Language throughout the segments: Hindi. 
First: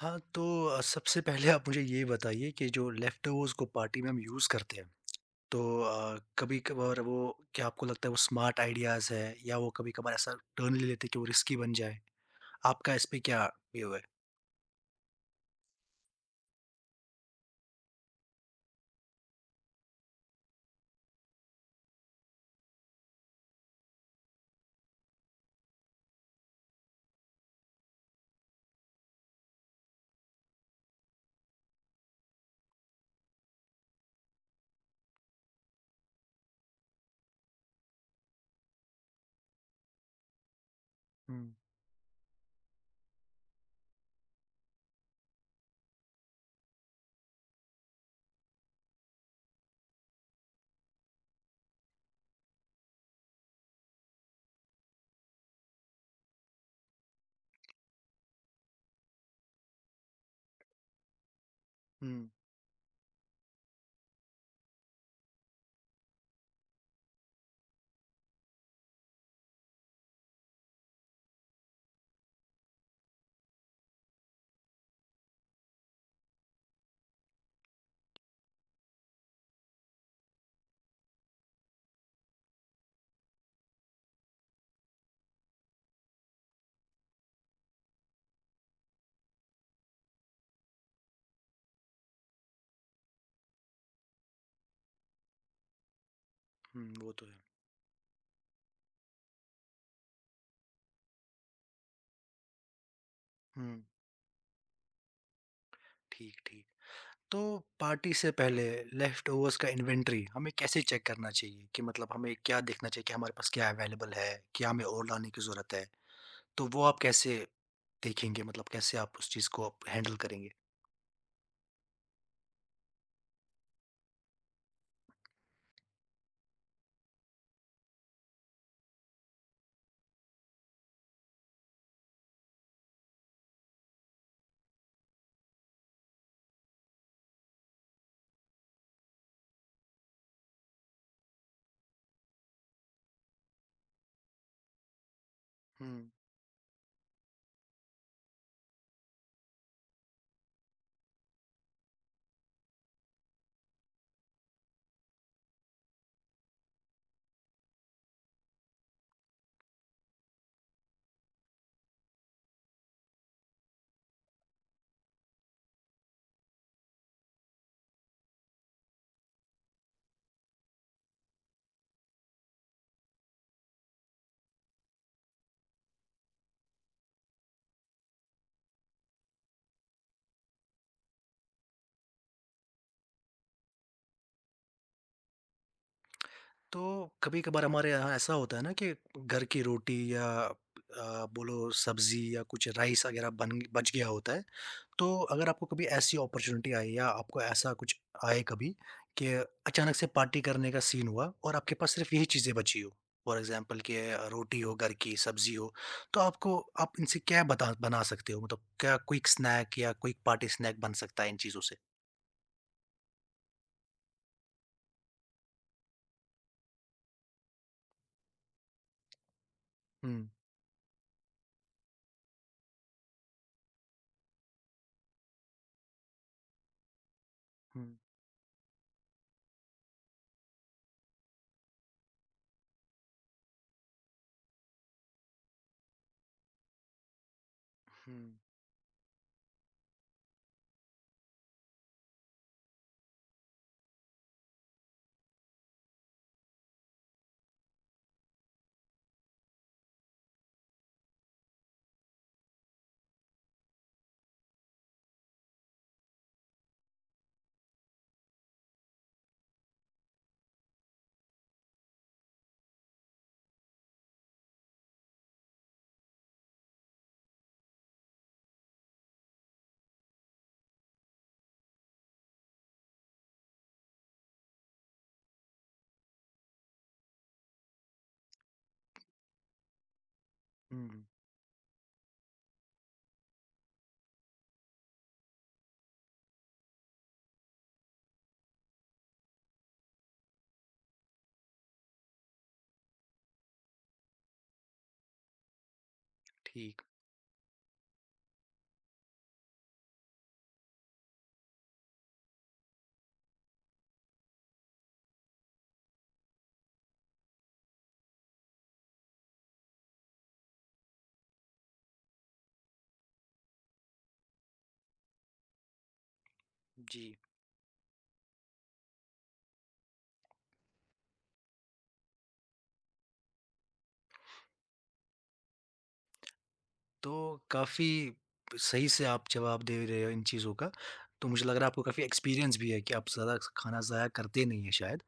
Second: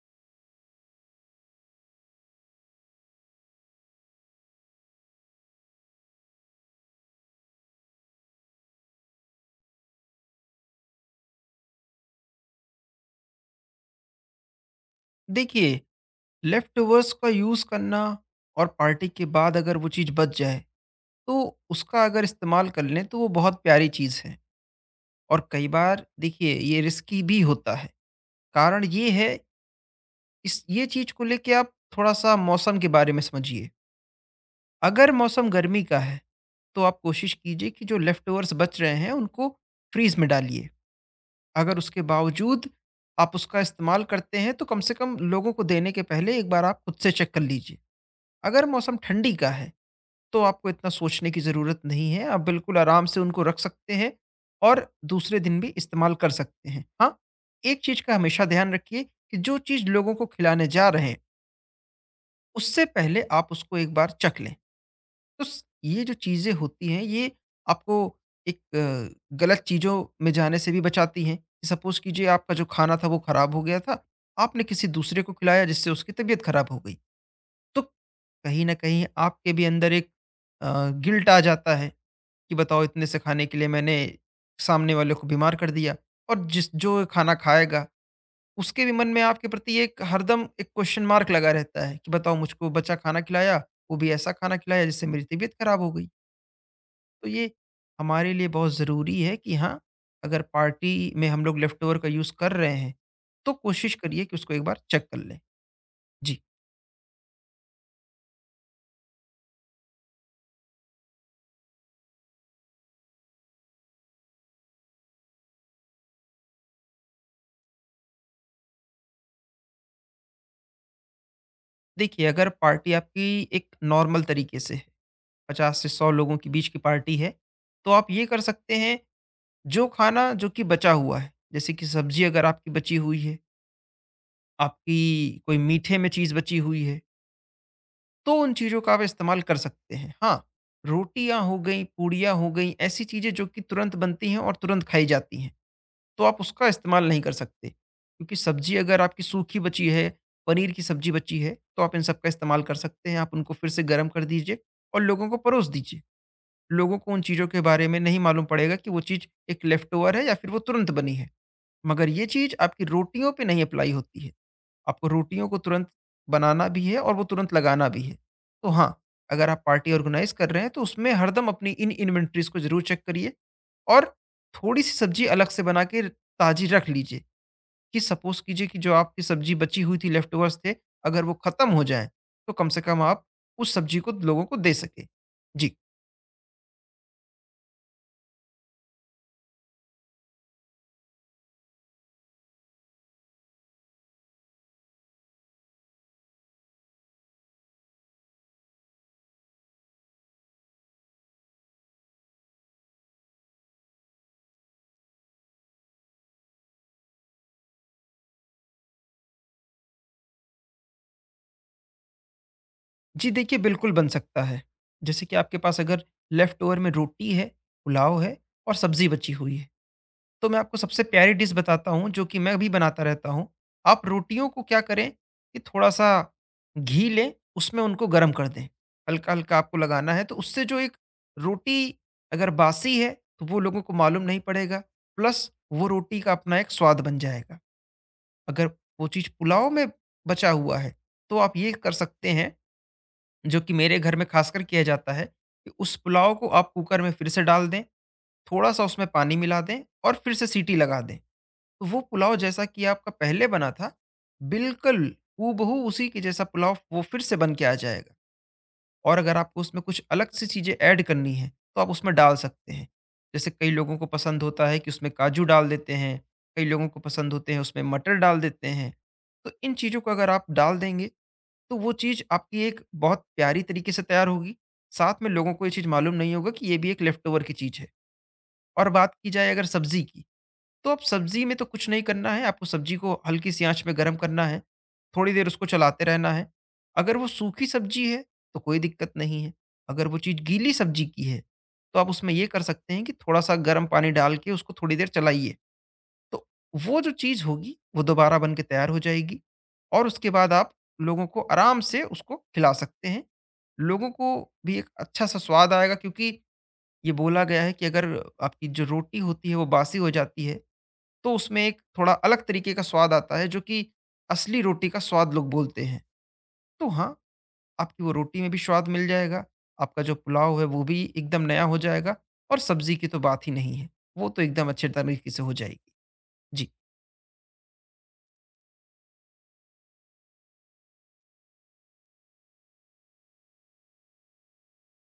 हाँ, तो सबसे पहले आप मुझे ये बताइए कि जो लेफ्टओवर्स को पार्टी में हम यूज़ करते हैं, तो कभी-कभार वो क्या आपको लगता है वो स्मार्ट आइडियाज़ है या वो कभी-कभार ऐसा टर्न ले लेते हैं कि वो रिस्की बन जाए? आपका इस पे क्या व्यू है? देखिए, लेफ्टवर्स का यूज़ करना और पार्टी के बाद अगर वो चीज़ बच जाए, तो उसका अगर इस्तेमाल कर लें, तो वो बहुत प्यारी चीज़ है। और कई बार देखिए, ये रिस्की भी होता है। कारण ये है, इस ये चीज़ को लेके आप थोड़ा-सा मौसम के बारे में समझिए। अगर मौसम गर्मी का है, तो आप कोशिश कीजिए कि जो लेफ्टवर्स बच रहे हैं, उनको फ्रीज़ में डालिए। हुँ, अगर उसके बावजूद आप उसका इस्तेमाल करते हैं, तो कम से कम लोगों को देने के पहले एक बार आप खुद से चेक कर लीजिए। अगर मौसम ठंडी का है, तो आपको इतना सोचने की ज़रूरत नहीं है, आप बिल्कुल आराम से उनको रख सकते हैं और दूसरे दिन भी इस्तेमाल कर सकते हैं। हाँ, एक चीज़ का हमेशा ध्यान रखिए कि जो चीज़ लोगों को खिलाने जा रहे हैं, हुँ, उससे पहले आप उसको एक बार चख लें। तो स ये जो चीज़ें होती हैं, ये आपको एक गलत चीज़ों में जाने से भी बचाती हैं। सपोज़ कीजिए, आपका जो खाना था वो खराब हो गया था, आपने किसी दूसरे को खिलाया जिससे उसकी तबीयत खराब हो गई। तो कहीं न कहीं आपके भी अंदर एक गिल्ट आ जाता है कि बताओ, इतने से खाने के लिए मैंने सामने वाले को बीमार कर दिया। और जिस जो खाना खाएगा, उसके भी मन में आपके प्रति एक हरदम एक क्वेश्चन मार्क लगा रहता है कि बताओ, मुझको बचा खाना खिलाया, वो भी ऐसा खाना खिलाया जिससे मेरी तबीयत खराब हो गई। हुँ, वो तो तो है। ये हमारे लिए बहुत ज़रूरी है कि हाँ, अगर पार्टी में हम लोग लेफ्ट ओवर का यूज़ कर रहे हैं, तो हुँ, कोशिश करिए कि उसको एक बार चेक कर लें। ठीक, जी। ठीक। तो पार्टी से पहले लेफ्टओवर्स का इन्वेंटरी हमें कैसे चेक करना चाहिए कि मतलब हमें क्या देखना चाहिए कि हमारे पास क्या अवेलेबल है, क्या हमें और लाने की ज़रूरत है? तो वो आप कैसे देखेंगे मतलब कैसे आप उस चीज़ को आप हैंडल करेंगे? देखिए, अगर पार्टी आपकी एक नॉर्मल तरीके से है, 50 से 100 लोगों के बीच की पार्टी है, तो आप ये कर सकते हैं, जो खाना जो कि बचा हुआ है, जैसे कि सब्ज़ी अगर आपकी बची हुई है, आपकी कोई मीठे में चीज़ बची हुई है, तो उन चीज़ों का आप इस्तेमाल कर सकते हैं। हाँ, रोटियाँ हो गईं, पूड़ियाँ हो गईं, ऐसी चीज़ें जो कि तुरंत बनती हैं और तुरंत खाई जाती हैं, हुँ। तो आप उसका इस्तेमाल नहीं कर सकते। क्योंकि सब्ज़ी अगर आपकी सूखी बची है, पनीर की सब्ज़ी बची है, तो आप इन सब का इस्तेमाल कर सकते हैं। आप उनको फिर से गरम कर दीजिए और लोगों को परोस दीजिए। लोगों को उन चीज़ों के बारे में नहीं मालूम पड़ेगा कि वो चीज़ एक लेफ्ट ओवर है या फिर वो तुरंत बनी है। मगर ये चीज़ आपकी रोटियों पे नहीं अप्लाई होती है। आपको रोटियों को तुरंत बनाना भी है और वो तुरंत लगाना भी है। तो हाँ, अगर आप पार्टी ऑर्गेनाइज़ कर रहे हैं, तो उसमें हरदम अपनी इन इन्वेंटरीज़ को ज़रूर चेक करिए और थोड़ी-सी सब्ज़ी अलग से बना के ताज़ी रख लीजिए कि सपोज़ कीजिए कि जो आपकी सब्ज़ी बची हुई थी, लेफ्ट ओवर्स थे, अगर वो ख़त्म हो जाएँ, तो कम से कम आप उस सब्ज़ी को लोगों को दे सकें। जी। तो कभी-कभार हमारे यहाँ ऐसा होता है ना कि घर की रोटी या बोलो सब्ज़ी या कुछ राइस वगैरह बन बच गया होता है। तो अगर आपको कभी ऐसी अपॉर्च्युनिटी आई या आपको ऐसा कुछ आए कभी कि अचानक से पार्टी करने का सीन हुआ और आपके पास सिर्फ़ यही चीज़ें बची हो, फॉर एग्ज़ाम्पल कि रोटी हो, घर की सब्ज़ी हो, तो आपको आप इनसे क्या बता बना सकते हो? मतलब क्या क्विक स्नैक या क्विक पार्टी स्नैक बन सकता है इन चीज़ों से? जी, देखिए, बिल्कुल बन सकता है। जैसे कि आपके पास अगर लेफ्ट ओवर में रोटी है, पुलाव है और सब्ज़ी बची हुई है, हुँ, तो मैं आपको सबसे प्यारी डिश बताता हूँ, जो कि मैं भी बनाता रहता हूँ। आप रोटियों को क्या करें कि थोड़ा-सा घी लें, उसमें हुँ, उनको गरम कर दें। हल्का-हल्का आपको लगाना है, तो उससे जो एक रोटी अगर बासी है, तो वो लोगों को मालूम नहीं पड़ेगा, प्लस वो रोटी का अपना एक स्वाद बन जाएगा। हुँ, अगर वो चीज़ पुलाव में बचा हुआ है, तो आप ये कर सकते हैं, जो कि मेरे घर में खासकर किया जाता है, कि उस पुलाव को आप कुकर में फिर से डाल दें, थोड़ा-सा उसमें पानी मिला दें और फिर से सीटी लगा दें। तो वो पुलाव, जैसा कि आपका पहले बना था, बिल्कुल हूबहू उसी के जैसा पुलाव वो फिर से बन के आ जाएगा और अगर आपको उसमें कुछ अलग सी चीज़ें ऐड करनी हैं, तो आप उसमें डाल सकते हैं। जैसे कई लोगों को पसंद होता है कि उसमें काजू डाल देते हैं, कई लोगों को पसंद होते हैं, उसमें मटर डाल देते हैं। तो इन चीज़ों को अगर आप डाल देंगे, तो वो चीज़ आपकी एक बहुत प्यारी तरीके से तैयार होगी। साथ में लोगों को ये चीज़ मालूम नहीं होगा कि ये भी एक लेफ्ट ओवर की चीज़ है। और बात की जाए अगर सब्ज़ी की, तो आप हुँ, सब्ज़ी में तो कुछ नहीं करना है, आपको सब्ज़ी को हल्की सी आँच में गरम करना है, थोड़ी देर उसको चलाते रहना है। अगर वो सूखी सब्ज़ी है, तो कोई दिक्कत नहीं है। अगर वो चीज़ गीली सब्ज़ी की है, तो आप उसमें ये कर सकते हैं कि थोड़ा-सा गर्म पानी डाल के उसको थोड़ी देर चलाइए। तो ठीक, वो जो चीज़ होगी, वो दोबारा बन के तैयार हो जाएगी और उसके बाद आप लोगों को आराम से उसको खिला सकते हैं। लोगों को भी एक अच्छा-सा स्वाद आएगा, क्योंकि ये बोला गया है कि अगर आपकी जो रोटी होती है, वो बासी हो जाती है, तो उसमें एक थोड़ा अलग तरीके का स्वाद आता है, जो कि असली रोटी का स्वाद लोग बोलते हैं। तो जी। हाँ, आपकी वो रोटी में भी स्वाद मिल जाएगा, आपका जो पुलाव है, वो भी एकदम नया हो जाएगा और सब्ज़ी की तो बात ही नहीं है। वो तो एकदम अच्छे तरीके से हो जाएगी। जी। तो काफ़ी सही से आप जवाब दे रहे हो इन चीज़ों का, तो मुझे लग रहा है आपको काफ़ी एक्सपीरियंस भी है कि आप ज़्यादा खाना ज़ाया करते नहीं हैं शायद।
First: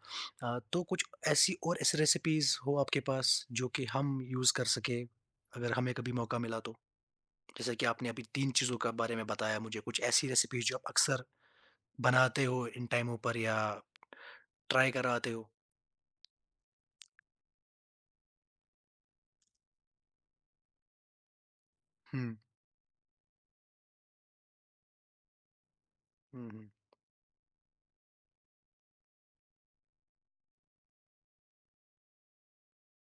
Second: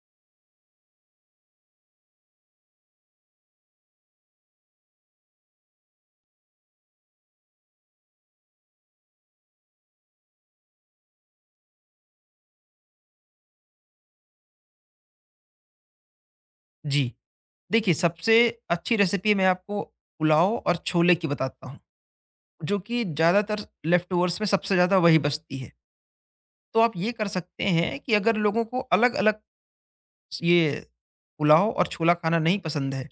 तो कुछ ऐसी और ऐसी रेसिपीज़ हो आपके पास जो कि हम यूज़ कर सकें, अगर हमें कभी मौका मिला तो? जैसे कि आपने अभी 3 चीज़ों का बारे में बताया मुझे, कुछ ऐसी रेसिपीज़ जो आप अक्सर बनाते हो इन टाइमों पर या ट्राई कराते हो? जी। देखिए, सबसे अच्छी रेसिपी मैं आपको पुलाव और छोले की बताता हूँ, हुँ, जो कि ज़्यादातर लेफ्ट ओवर्स में सबसे ज़्यादा वही बचती है। हुँ, हुँ, तो आप ये कर सकते हैं कि अगर लोगों को अलग-अलग ये पुलाव और छोला खाना नहीं पसंद है,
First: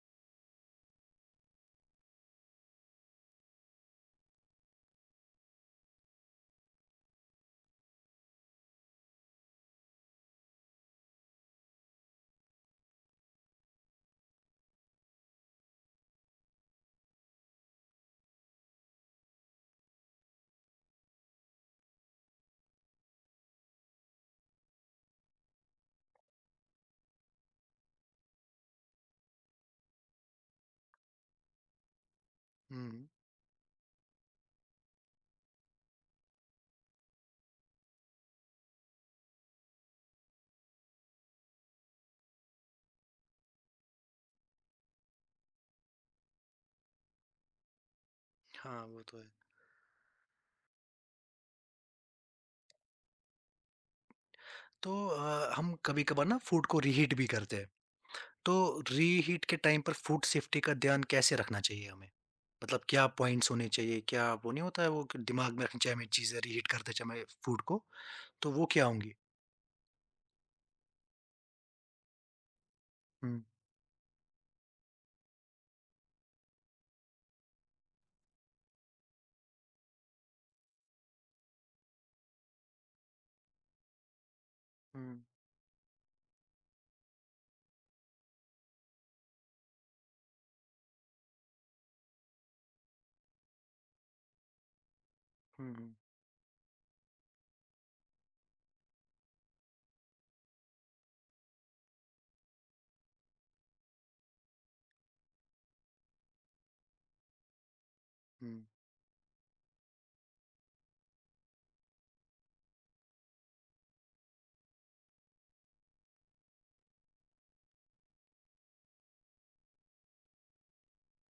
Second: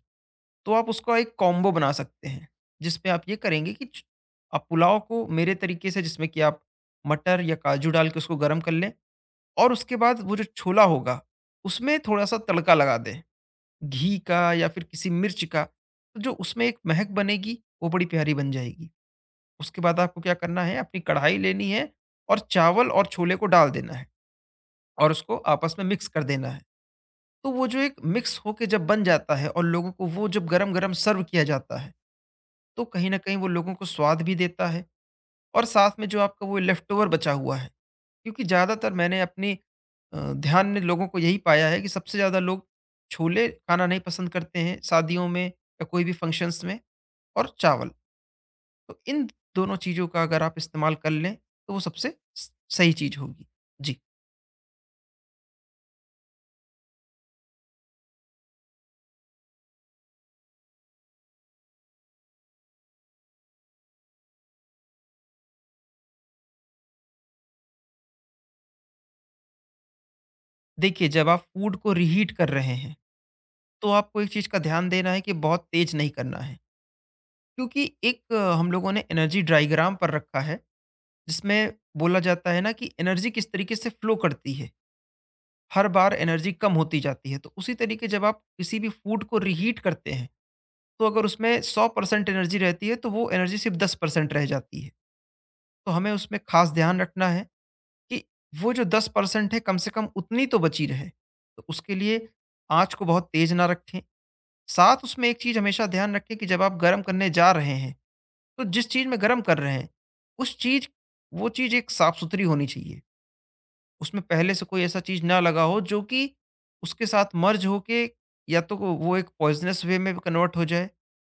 तो आप उसका एक कॉम्बो बना सकते हैं, जिसमें आप ये करेंगे कि छ आप पुलाव को मेरे तरीके से, जिसमें कि आप मटर या काजू डाल के उसको गरम कर लें, और उसके बाद वो जो छोला होगा, उसमें थोड़ा-सा तड़का लगा दें। घी का या फिर किसी मिर्च का, तो जो उसमें एक महक बनेगी, वो बड़ी प्यारी बन जाएगी। उसके बाद आपको क्या करना है, अपनी कढ़ाई लेनी है और चावल और छोले को डाल देना है और उसको आपस में मिक्स कर देना है। तो वो जो एक मिक्स होके जब बन जाता है और लोगों को वो जब गरम-गरम सर्व किया जाता है, तो हुँ, हुँ, कहीं न कहीं वो लोगों को स्वाद भी देता है और साथ में जो आपका वो लेफ्ट ओवर बचा हुआ है, क्योंकि ज़्यादातर मैंने अपनी ध्यान में लोगों को यही पाया है कि सबसे ज़्यादा लोग छोले खाना नहीं पसंद करते हैं, शादियों में या कोई भी फंक्शन्स में। और चावल। हाँ, तो वो तो इन है। दोनों चीज़ों का अगर आप इस्तेमाल कर लें, तो वो सबसे स सही चीज़ होगी। जी। तो हम कभी-कभार ना फूड को रीहीट भी करते हैं। तो रीहीट के टाइम पर फूड सेफ्टी का ध्यान कैसे रखना चाहिए हमें? मतलब क्या पॉइंट्स होने चाहिए? क्या वो नहीं होता है वो कि दिमाग में रखनी चाहिए हमें चीज़ें रीहीट करते समय फूड को, तो वो क्या होंगी? देखिए, जब आप फूड को रीहीट कर रहे हैं, हुँ, तो आपको एक चीज़ का ध्यान देना है कि बहुत तेज़ नहीं करना है। क्योंकि एक हम लोगों ने एनर्जी डायग्राम पर रखा है, जिसमें बोला जाता है ना कि एनर्जी किस तरीके से फ़्लो करती है। हुँ, हर बार एनर्जी कम होती जाती है। तो उसी तरीके, जब आप किसी भी फूड को रीहीट करते हैं, तो अगर उसमें 100% एनर्जी रहती है, तो वो एनर्जी सिर्फ़ 10% रह जाती है। हुँ, हुँ, तो हमें उसमें ख़ास ध्यान रखना है कि वो जो 10% है, कम से कम उतनी तो बची रहे। तो उसके लिए आँच को बहुत तेज़ ना रखें। साथ उसमें एक चीज़ हमेशा ध्यान रखें कि जब आप गरम करने जा रहे हैं, हुँ। तो जिस चीज़ में गरम कर रहे हैं, उस चीज़ वो चीज़ एक साफ-सुथरी होनी चाहिए। उसमें पहले से कोई ऐसा चीज़ ना लगा हो जो कि उसके साथ मर्ज होके या तो वो एक पॉइज़नस वे में कन्वर्ट हो जाए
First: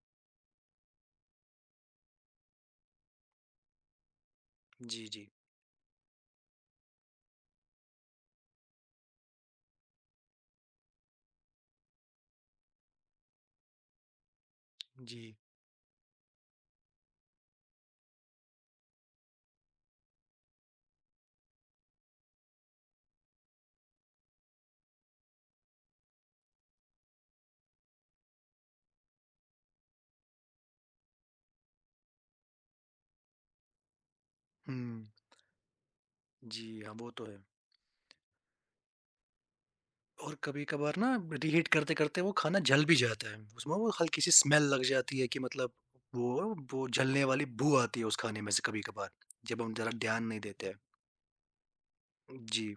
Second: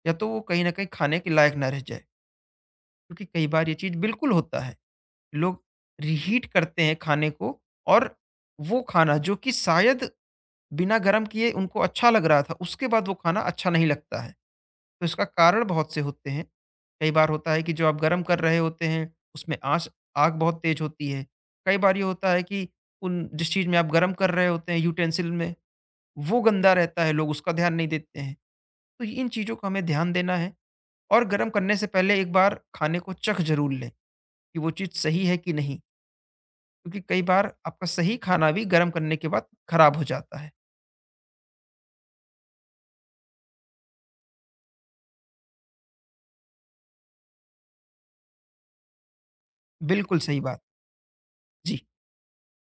या तो वो कहीं न कहीं खाने के लायक ना रह जाए। क्योंकि कई बार ये चीज़ बिल्कुल होता है। जी, जी। लोग रीहीट करते हैं खाने को और वो खाना, जो कि शायद बिना गरम किए उनको अच्छा लग रहा था, उसके बाद वो खाना अच्छा नहीं लगता है। तो इसका जी। कारण बहुत से होते हैं। कई बार होता है कि जो आप गरम कर रहे होते हैं, उसमें आँच आग बहुत तेज़ होती है। कई बार ये होता है कि उन जिस चीज़ में आप गरम कर रहे होते हैं, यूटेंसिल में, वो गंदा रहता है, लोग उसका ध्यान नहीं देते हैं। तो इन चीज़ों का हमें ध्यान देना है और गरम करने से पहले एक बार खाने को चख ज़रूर लें कि वो चीज़ हुँ। सही है कि नहीं। जी, हाँ, क्योंकि वो कई तो है। बार आपका सही खाना भी गर्म करने के बाद खराब हो और जाता है। कभी-कभार ना रीहीट करते-करते वो खाना जल भी जाता है। उसमें वो हल्की सी स्मेल लग जाती है कि मतलब वो जलने वाली बू आती है उस खाने में से कभी-कभार, जब हम ज़रा बिल्कुल ध्यान सही नहीं बात। देते हैं। जी। जी,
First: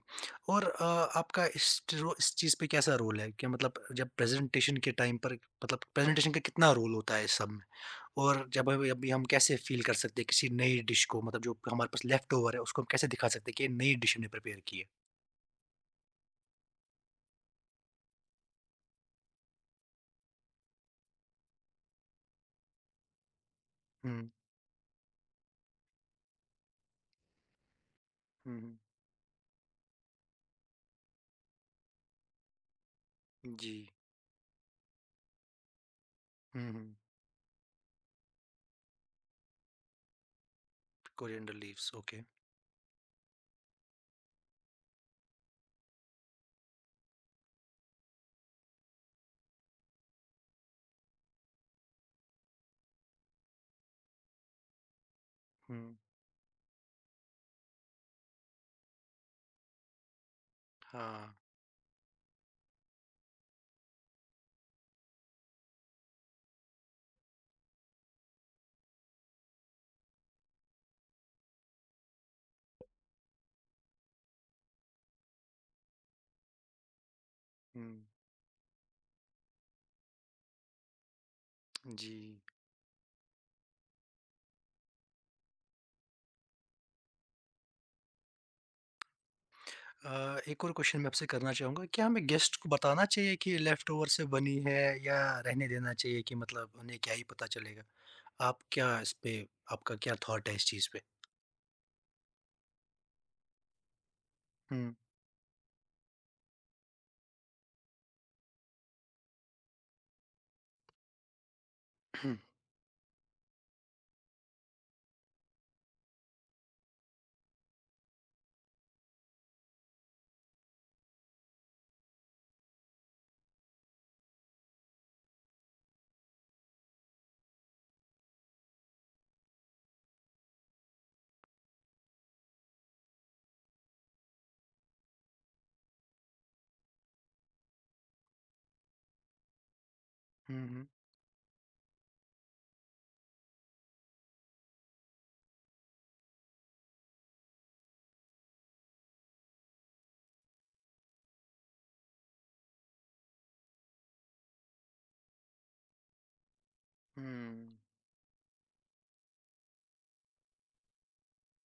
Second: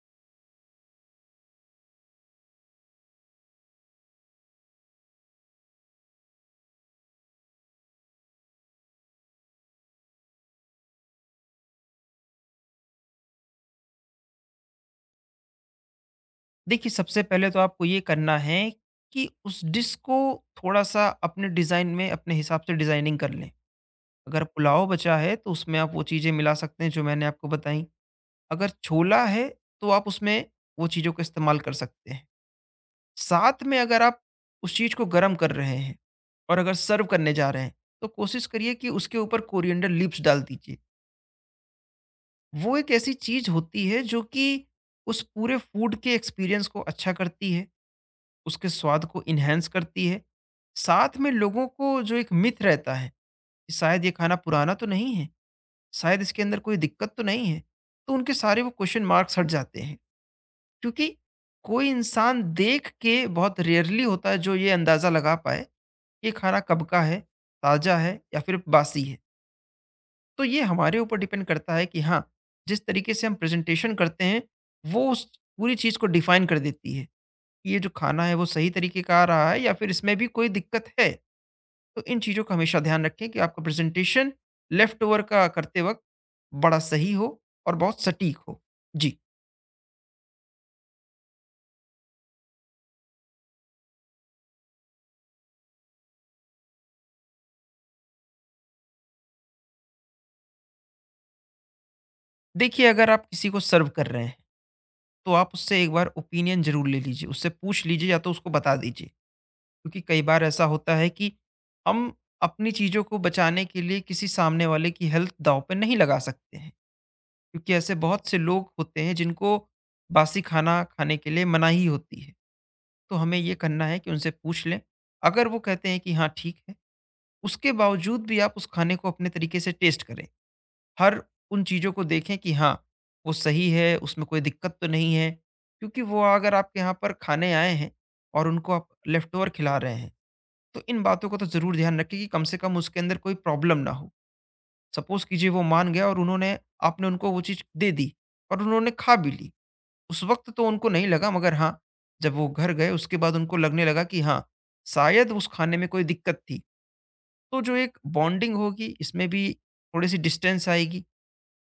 और आपका इस चीज़ पे कैसा रोल है? क्या मतलब जब प्रेज़ेंटेशन के टाइम पर मतलब प्रेज़ेंटेशन का कितना रोल होता है इस सब में? और जब अभी अभी हम कैसे फ़ील कर सकते हैं किसी नई डिश को मतलब जो हमारे पास लेफ्ट ओवर है, उसको हम कैसे दिखा सकते हैं कि ये नई डिश हमने प्रिपेयर की है? देखिए, सबसे पहले तो आपको ये करना है कि उस डिश को थोड़ा-सा अपने डिज़ाइन में, अपने हिसाब से डिज़ाइनिंग कर लें। हुँ, अगर पुलाव बचा है, तो उसमें आप वो चीज़ें मिला सकते हैं जो मैंने आपको बताई। हुँ, अगर हुँ। छोला है, तो आप उसमें वो चीज़ों का इस्तेमाल कर सकते हैं। साथ जी। में अगर आप उस चीज़ को गर्म कर रहे हैं और हुँ, अगर हुँ। सर्व करने जा रहे हैं तो कोशिश करिए कि उसके ऊपर कोरिएंडर लीव्स डाल दीजिए। Coriander leaves, okay. वो एक ऐसी चीज होती है जो कि उस पूरे फूड के एक्सपीरियंस को अच्छा करती है, उसके स्वाद को इन्हेंस करती है। साथ में लोगों को जो एक मिथ रहता है कि शायद ये खाना पुराना तो नहीं है, हुँ, शायद इसके अंदर कोई दिक्कत तो नहीं है, तो उनके सारे वो क्वेश्चन मार्क्स हट जाते हैं। क्योंकि हाँ, कोई इंसान देख के बहुत रेयरली होता है जो ये अंदाज़ा लगा पाए, कि ये खाना कब का है, ताज़ा है या फिर बासी है। तो ये हमारे ऊपर डिपेंड करता है कि हाँ, जिस तरीके से हम प्रेज़ेंटेशन करते हैं, वो उस पूरी चीज़ को डिफ़ाइन कर देती है। कि ये हुँ, जो खाना है, वो सही तरीके का आ रहा है या फिर इसमें भी कोई दिक्कत है? तो जी। इन चीज़ों का हमेशा ध्यान रखें कि आपका प्रेज़ेंटेशन लेफ़्ट ओवर का करते वक़्त बड़ा सही हो और बहुत सटीक हो। जी। एक और क्वेश्चन मैं आपसे करना चाहूँगा, क्या हमें गेस्ट को बताना चाहिए कि लेफ्ट ओवर से बनी है या रहने देना चाहिए कि मतलब उन्हें क्या ही पता चलेगा? आप क्या इस पे आपका क्या थॉट है इस चीज़ पे? देखिए, अगर आप किसी को सर्व कर रहे हैं, हुँ, तो आप उससे एक बार ओपिनियन ज़रूर ले लीजिए। उससे पूछ लीजिए या तो उसको बता दीजिए। क्योंकि कई बार ऐसा होता है कि हम हुँ, अपनी चीज़ों को बचाने के लिए किसी सामने वाले की हेल्थ दांव पे नहीं लगा सकते हैं। क्योंकि ऐसे बहुत से लोग होते हैं जिनको बासी खाना खाने के लिए मनाही होती है। तो हमें ये करना है कि उनसे पूछ लें। अगर वो कहते हैं कि हाँ ठीक है, उसके बावजूद भी आप उस खाने को अपने तरीके से टेस्ट करें। हर उन चीज़ों को देखें कि हाँ, वो सही है, उसमें कोई दिक्कत तो नहीं है। क्योंकि वो अगर आपके यहाँ पर खाने आए हैं और उनको आप लेफ्ट ओवर खिला रहे हैं, तो हुँ, इन बातों का तो ज़रूर ध्यान रखें कि कम से कम उसके अंदर कोई प्रॉब्लम ना हो। सपोज़ कीजिए वो मान गया और उन्होंने, आपने उनको वो चीज़ दे दी और उन्होंने खा भी ली। उस वक़्त तो उनको नहीं लगा, मगर हाँ, जब वो घर गए उसके बाद उनको लगने लगा कि हाँ, शायद उस खाने में कोई दिक्कत थी। तो जो हुँ, एक बॉन्डिंग होगी इसमें भी थोड़ी-सी डिस्टेंस आएगी,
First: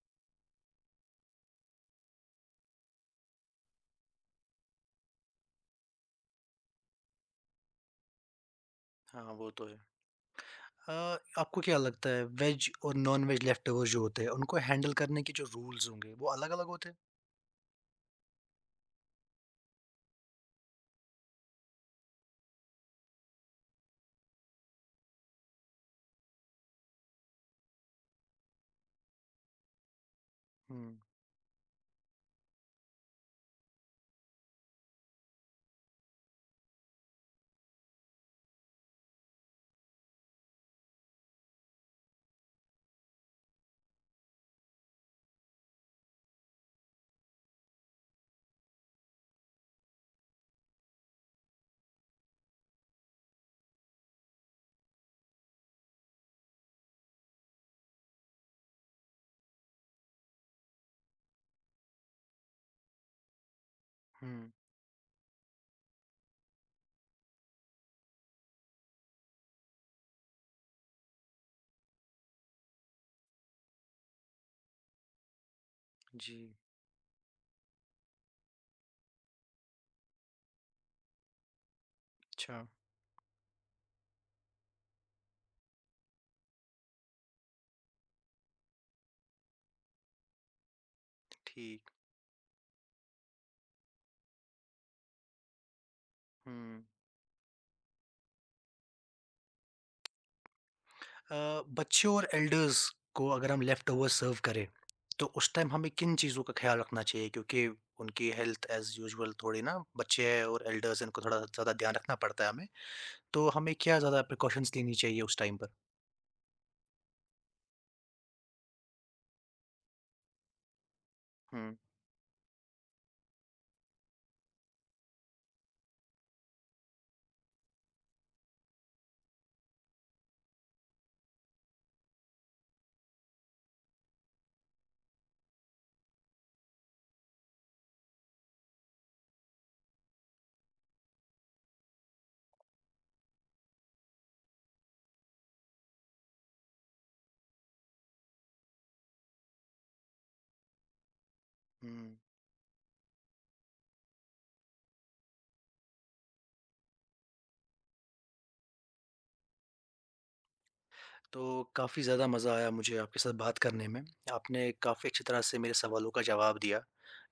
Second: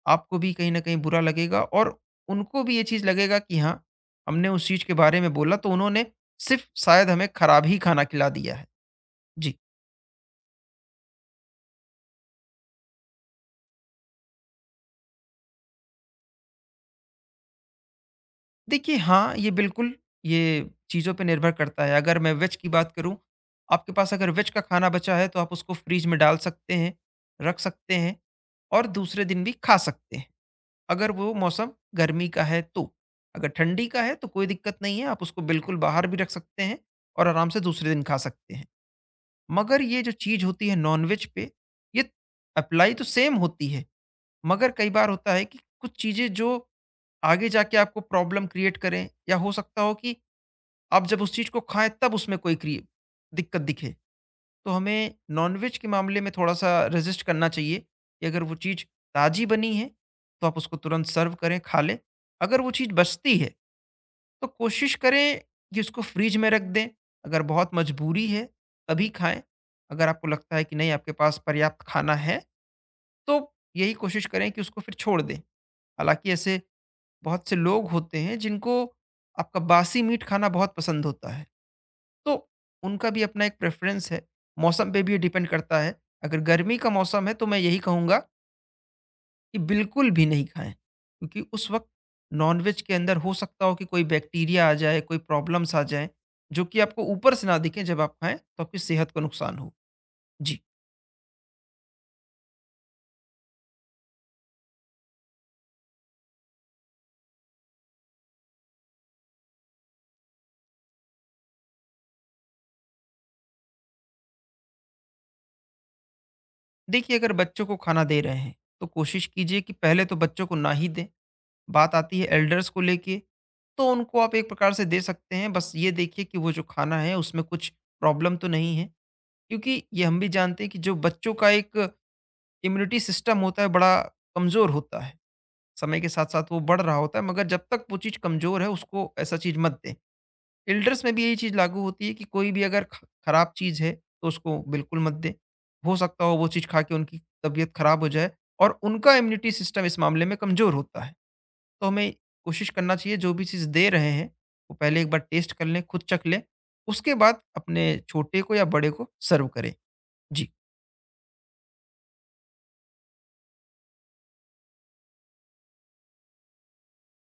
आपको भी कहीं न कहीं बुरा लगेगा और उनको भी ये चीज़ लगेगा कि हाँ, हमने उस चीज़ के बारे में बोला तो उन्होंने सिर्फ़ शायद हमें खराब ही खाना खिला दिया है। हाँ, वो जी। तो है। अ, आपको क्या लगता है वेज और नॉन-वेज लेफ्ट ओवर जो होते हैं, उनको हैंडल करने के जो रूल्स होंगे, वो अलग-अलग होते हैं? देखिए, हाँ, ये बिल्कुल ये चीज़ों पे निर्भर करता है। अगर मैं वेज की बात करूँ, आपके पास अगर वेज का खाना बचा है तो आप उसको फ्रिज में डाल सकते हैं, रख सकते हैं और दूसरे दिन भी खा सकते हैं, हुँ, अगर वो मौसम गर्मी का है तो। अगर ठंडी का है तो कोई दिक्कत नहीं है, आप उसको बिल्कुल बाहर भी रख सकते हैं और आराम से दूसरे दिन खा सकते हैं। मगर ये जो चीज़ होती है नॉन-वेज पे, ये अप्लाई तो सेम होती है, मगर कई बार होता है कि कुछ चीज़ें जो आगे जाके आपको प्रॉब्लम क्रिएट करें, या हो सकता हो कि आप जब उस चीज़ को खाएँ तब उसमें कोई क्रि दिक्कत दिखे। तो हमें नॉनवेज के मामले में थोड़ा-सा रेज़िस्ट करना चाहिए कि अगर वो चीज़ ताज़ी बनी है, तो आप उसको तुरंत सर्व करें, खा लें। अगर वो चीज़ बचती है, तो हुँ, कोशिश करें कि उसको फ्रिज में रख दें। अगर बहुत मजबूरी है, तभी खाएँ। अगर आपको लगता है कि नहीं, आपके पास पर्याप्त खाना है, तो यही कोशिश करें कि उसको फिर छोड़ दें। हालाँकि जी, ऐसे बहुत से लोग होते हैं जिनको आपका बासी मीट खाना बहुत पसंद होता है, तो अच्छा, उनका भी अपना एक प्रेफरेंस है। मौसम पे भी डिपेंड करता है। अगर गर्मी का मौसम है तो मैं यही कहूँगा कि बिल्कुल भी नहीं खाएं, क्योंकि उस वक्त ठीक, नॉनवेज के अंदर हो सकता हो कि कोई बैक्टीरिया आ जाए, कोई प्रॉब्लम्स आ जाए, जो कि हुँ। आपको ऊपर से ना दिखें। जब आप खाएं तो आपकी सेहत को नुकसान हो। जी। अ, बच्चों और एल्डर्स को अगर हम लेफ्ट ओवर सर्व करें तो उस टाइम हमें किन चीज़ों का ख्याल रखना चाहिए क्योंकि उनकी हेल्थ एज यूजुअल थोड़ी ना बच्चे हैं और एल्डर्स इनको थोड़ा ज़्यादा ध्यान रखना पड़ता है हमें तो हमें क्या ज़्यादा प्रिकॉशंस लेनी चाहिए उस टाइम पर देखिए, अगर बच्चों को खाना दे रहे हैं तो कोशिश कीजिए कि पहले तो बच्चों को ना ही दें। हम्म, बात आती है एल्डर्स को लेके, तो उनको आप एक प्रकार से दे सकते हैं। बस ये देखिए कि वो जो खाना है उसमें कुछ प्रॉब्लम तो नहीं है। क्योंकि ये हम भी जानते हैं कि जो बच्चों का एक इम्यूनिटी सिस्टम होता है, बड़ा कमज़ोर होता है। समय के साथ-साथ वो बढ़ रहा होता है, मगर जब तक वो चीज़ कमज़ोर है, उसको ऐसा चीज़ मत दें। एल्डर्स में भी यही चीज़ लागू होती है कि कोई भी अगर ख खराब चीज़ है, तो उसको बिल्कुल मत दें। हो सकता हो वो चीज़ खा के उनकी तबीयत खराब हो जाए, और उनका इम्यूनिटी सिस्टम इस मामले में कमज़ोर होता है। तो हमें हम्म। कोशिश करना चाहिए जो भी चीज़ दे रहे हैं, वो पहले एक बार टेस्ट कर लें, खुद चख लें, उसके बाद अपने छोटे को या बड़े को सर्व करें। जी। तो काफ़ी ज़्यादा मज़ा आया मुझे आपके साथ बात करने में आपने काफ़ी अच्छी तरह से मेरे सवालों का जवाब दिया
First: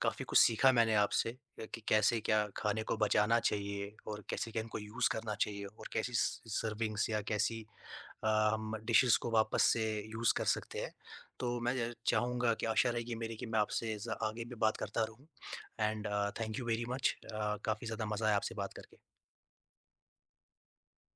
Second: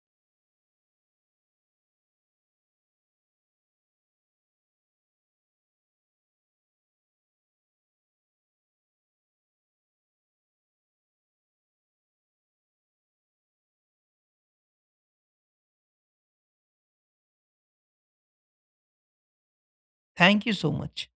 काफ़ी कुछ सीखा मैंने आपसे कि कैसे क्या खाने को बचाना चाहिए और कैसे क्या इनको यूज़ करना चाहिए और कैसी सर्विंग्स या कैसी अ, हम डिशेस को वापस से यूज़ कर सकते हैं। तो मैं ज चाहूँगा कि आशा रहेगी मेरी कि मैं आपसे ज़ आगे भी बात करता रहूँ and thank you very much काफ़ी ज़्यादा मज़ा आया आपसे बात करके। Thank you so much.